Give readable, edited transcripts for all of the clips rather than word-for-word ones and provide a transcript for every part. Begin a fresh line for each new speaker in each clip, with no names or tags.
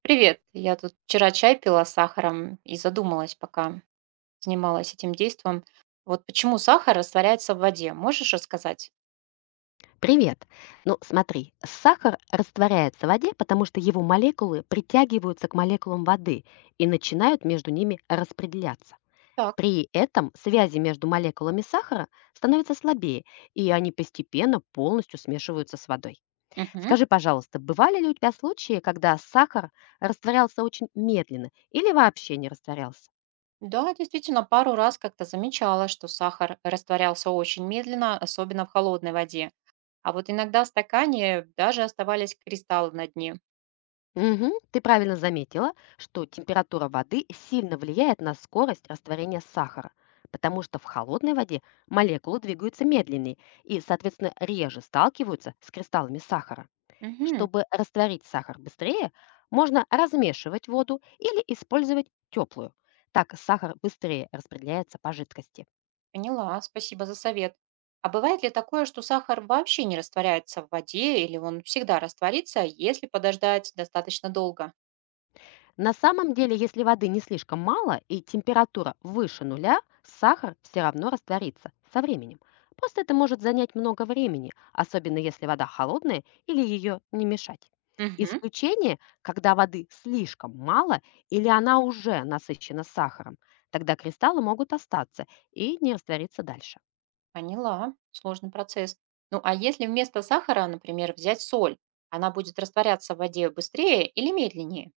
Привет. Я тут вчера чай пила с сахаром и задумалась, пока занималась этим действом. Вот почему сахар растворяется в воде? Можешь рассказать?
Привет. Ну, смотри, сахар растворяется в воде, потому что его молекулы притягиваются к молекулам воды и начинают между ними распределяться.
Так.
При этом связи между молекулами сахара становятся слабее, и они постепенно полностью смешиваются с водой.
Мгм.
Скажи, пожалуйста, бывали ли у тебя случаи, когда сахар растворялся очень медленно или вообще не растворялся?
Да, действительно, пару раз как-то замечала, что сахар растворялся очень медленно, особенно в холодной воде. А вот иногда в стакане даже оставались кристаллы на дне.
Мгм. Ты правильно заметила, что температура воды сильно влияет на скорость растворения сахара, потому что в холодной воде молекулы двигаются медленнее и, соответственно, реже сталкиваются с кристаллами сахара.
Мгм.
Чтобы растворить сахар быстрее, можно размешивать воду или использовать теплую. Так сахар быстрее распределяется по жидкости.
Поняла, спасибо за совет. А бывает ли такое, что сахар вообще не растворяется в воде, или он всегда растворится, если подождать достаточно долго?
На самом деле, если воды не слишком мало и температура выше нуля, сахар все равно растворится со временем. Просто это может занять много времени, особенно если вода холодная или ее не мешать.
Мгм.
Исключение, когда воды слишком мало или она уже насыщена сахаром. Тогда кристаллы могут остаться и не раствориться дальше.
Поняла. Сложный процесс. Ну, а если вместо сахара, например, взять соль, она будет растворяться в воде быстрее или медленнее?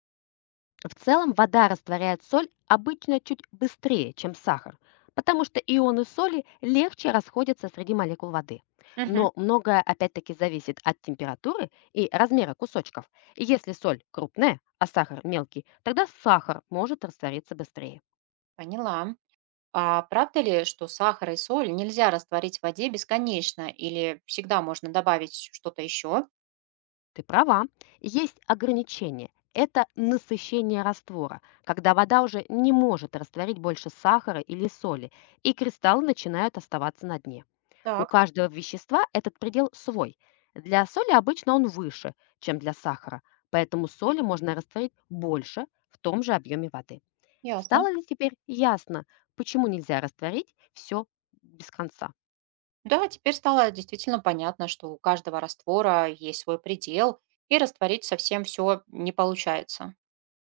В целом вода растворяет соль обычно чуть быстрее, чем сахар, потому что ионы соли легче расходятся среди молекул воды.
Мгм.
Но многое опять-таки зависит от температуры и размера кусочков. Если соль крупная, а сахар мелкий, тогда сахар может раствориться быстрее.
Поняла. А правда ли, что сахар и соль нельзя растворить в воде бесконечно или всегда можно добавить что-то еще?
Ты права, есть ограничение. Это насыщение раствора, когда вода уже не может растворить больше сахара или соли, и кристаллы начинают оставаться на дне. У
Так,
каждого вещества этот предел свой. Для соли обычно он выше, чем для сахара, поэтому соли можно растворить больше в том же объеме воды.
ясно.
Стало ли теперь ясно, почему нельзя растворить все без конца?
Да, теперь стало действительно понятно, что у каждого раствора есть свой предел, и растворить совсем все не получается.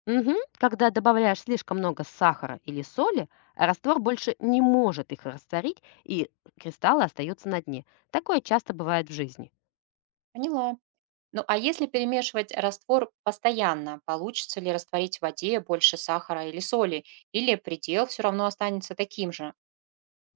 Мгм. Когда добавляешь слишком много сахара или соли, раствор больше не может их растворить, и кристаллы остаются на дне. Такое часто бывает в жизни.
Поняла. Ну, а если перемешивать раствор постоянно, получится ли растворить в воде больше сахара или соли? Или предел все равно останется таким же?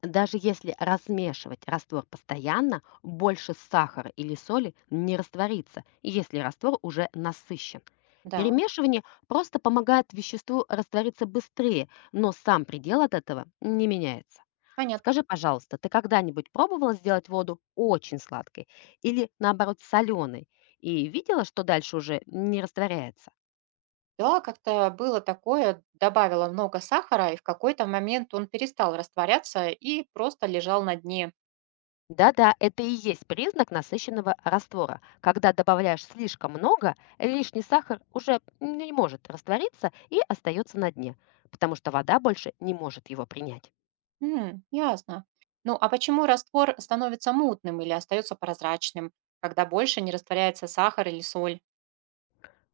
Даже если размешивать раствор постоянно, больше сахара или соли не растворится, если раствор уже насыщен.
Да,
Перемешивание просто помогает веществу раствориться быстрее, но сам предел от этого не меняется.
понятно.
Скажи, пожалуйста, ты когда-нибудь пробовала сделать воду очень сладкой или наоборот соленой и видела, что дальше уже не растворяется?
Да, как-то было такое, добавила много сахара, и в какой-то момент он перестал растворяться и просто лежал на дне.
Да-да, это и есть признак насыщенного раствора. Когда добавляешь слишком много, лишний сахар уже не может раствориться и остается на дне, потому что вода больше не может его принять.
М, ясно. Ну, а почему раствор становится мутным или остается прозрачным, когда больше не растворяется сахар или соль?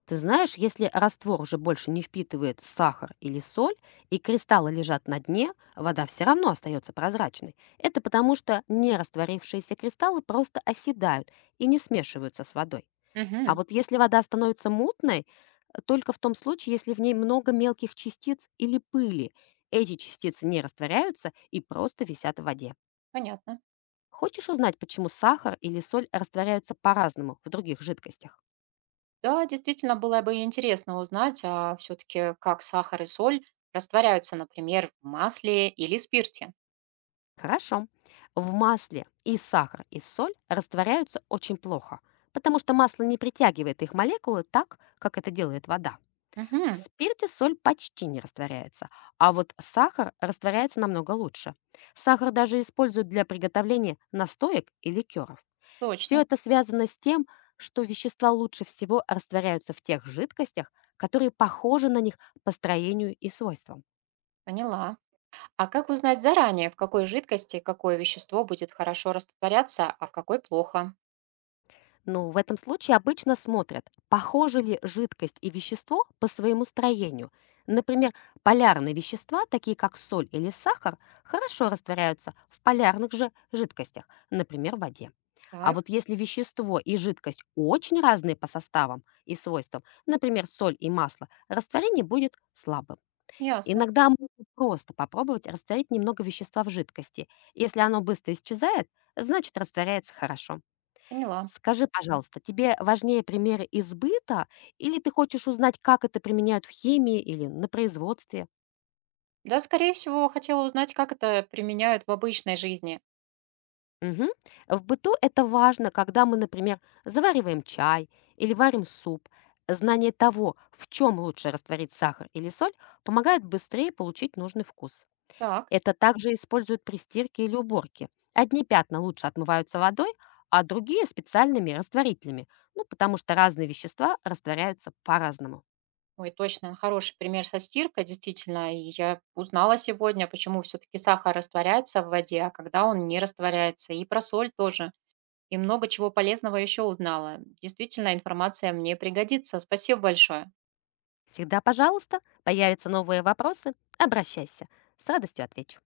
Ты знаешь, если раствор уже больше не впитывает сахар или соль, и кристаллы лежат на дне, вода все равно остается прозрачной. Это потому, что нерастворившиеся кристаллы просто оседают и не смешиваются с водой. А
Мгм,
вот если вода становится мутной, только в том случае, если в ней много мелких частиц или пыли. Эти частицы не растворяются и просто висят в воде.
понятно.
Хочешь узнать, почему сахар или соль растворяются по-разному в других жидкостях?
Да, действительно, было бы интересно узнать, а все-таки как сахар и соль растворяются, например, в масле или спирте.
Хорошо. В масле и сахар, и соль растворяются очень плохо, потому что масло не притягивает их молекулы так, как это делает вода. В
Угу,
спирте соль почти не растворяется, а вот сахар растворяется намного лучше. Сахар даже используют для приготовления настоек и ликеров.
точно,
Все это связано с тем, что вещества лучше всего растворяются в тех жидкостях, которые похожи на них по строению и свойствам.
поняла. А как узнать заранее, в какой жидкости какое вещество будет хорошо растворяться, а в какой плохо?
Ну, в этом случае обычно смотрят, похожи ли жидкость и вещество по своему строению. Например, полярные вещества, такие как соль или сахар, хорошо растворяются в полярных же жидкостях, например, в воде. А
Так,
вот если вещество и жидкость очень разные по составам и свойствам, например, соль и масло, растворение будет слабым.
ясно,
Иногда можно просто попробовать растворить немного вещества в жидкости. Если оно быстро исчезает, значит растворяется хорошо.
поняла.
Скажи, пожалуйста, тебе важнее примеры из быта или ты хочешь узнать, как это применяют в химии или на производстве?
Да, скорее всего, хотела узнать, как это применяют в обычной жизни.
Мгм. В быту это важно, когда мы, например, завариваем чай или варим суп. Знание того, в чем лучше растворить сахар или соль, помогает быстрее получить нужный вкус.
Так.
Это также используют при стирке или уборке. Одни пятна лучше отмываются водой, а другие специальными растворителями, ну, потому что разные вещества растворяются по-разному.
Ой, точно, хороший пример со стиркой, действительно. И я узнала сегодня, почему все-таки сахар растворяется в воде, а когда он не растворяется. И про соль тоже. И много чего полезного еще узнала. Действительно, информация мне пригодится. Спасибо большое.
Всегда пожалуйста, появятся новые вопросы, обращайся, с радостью отвечу.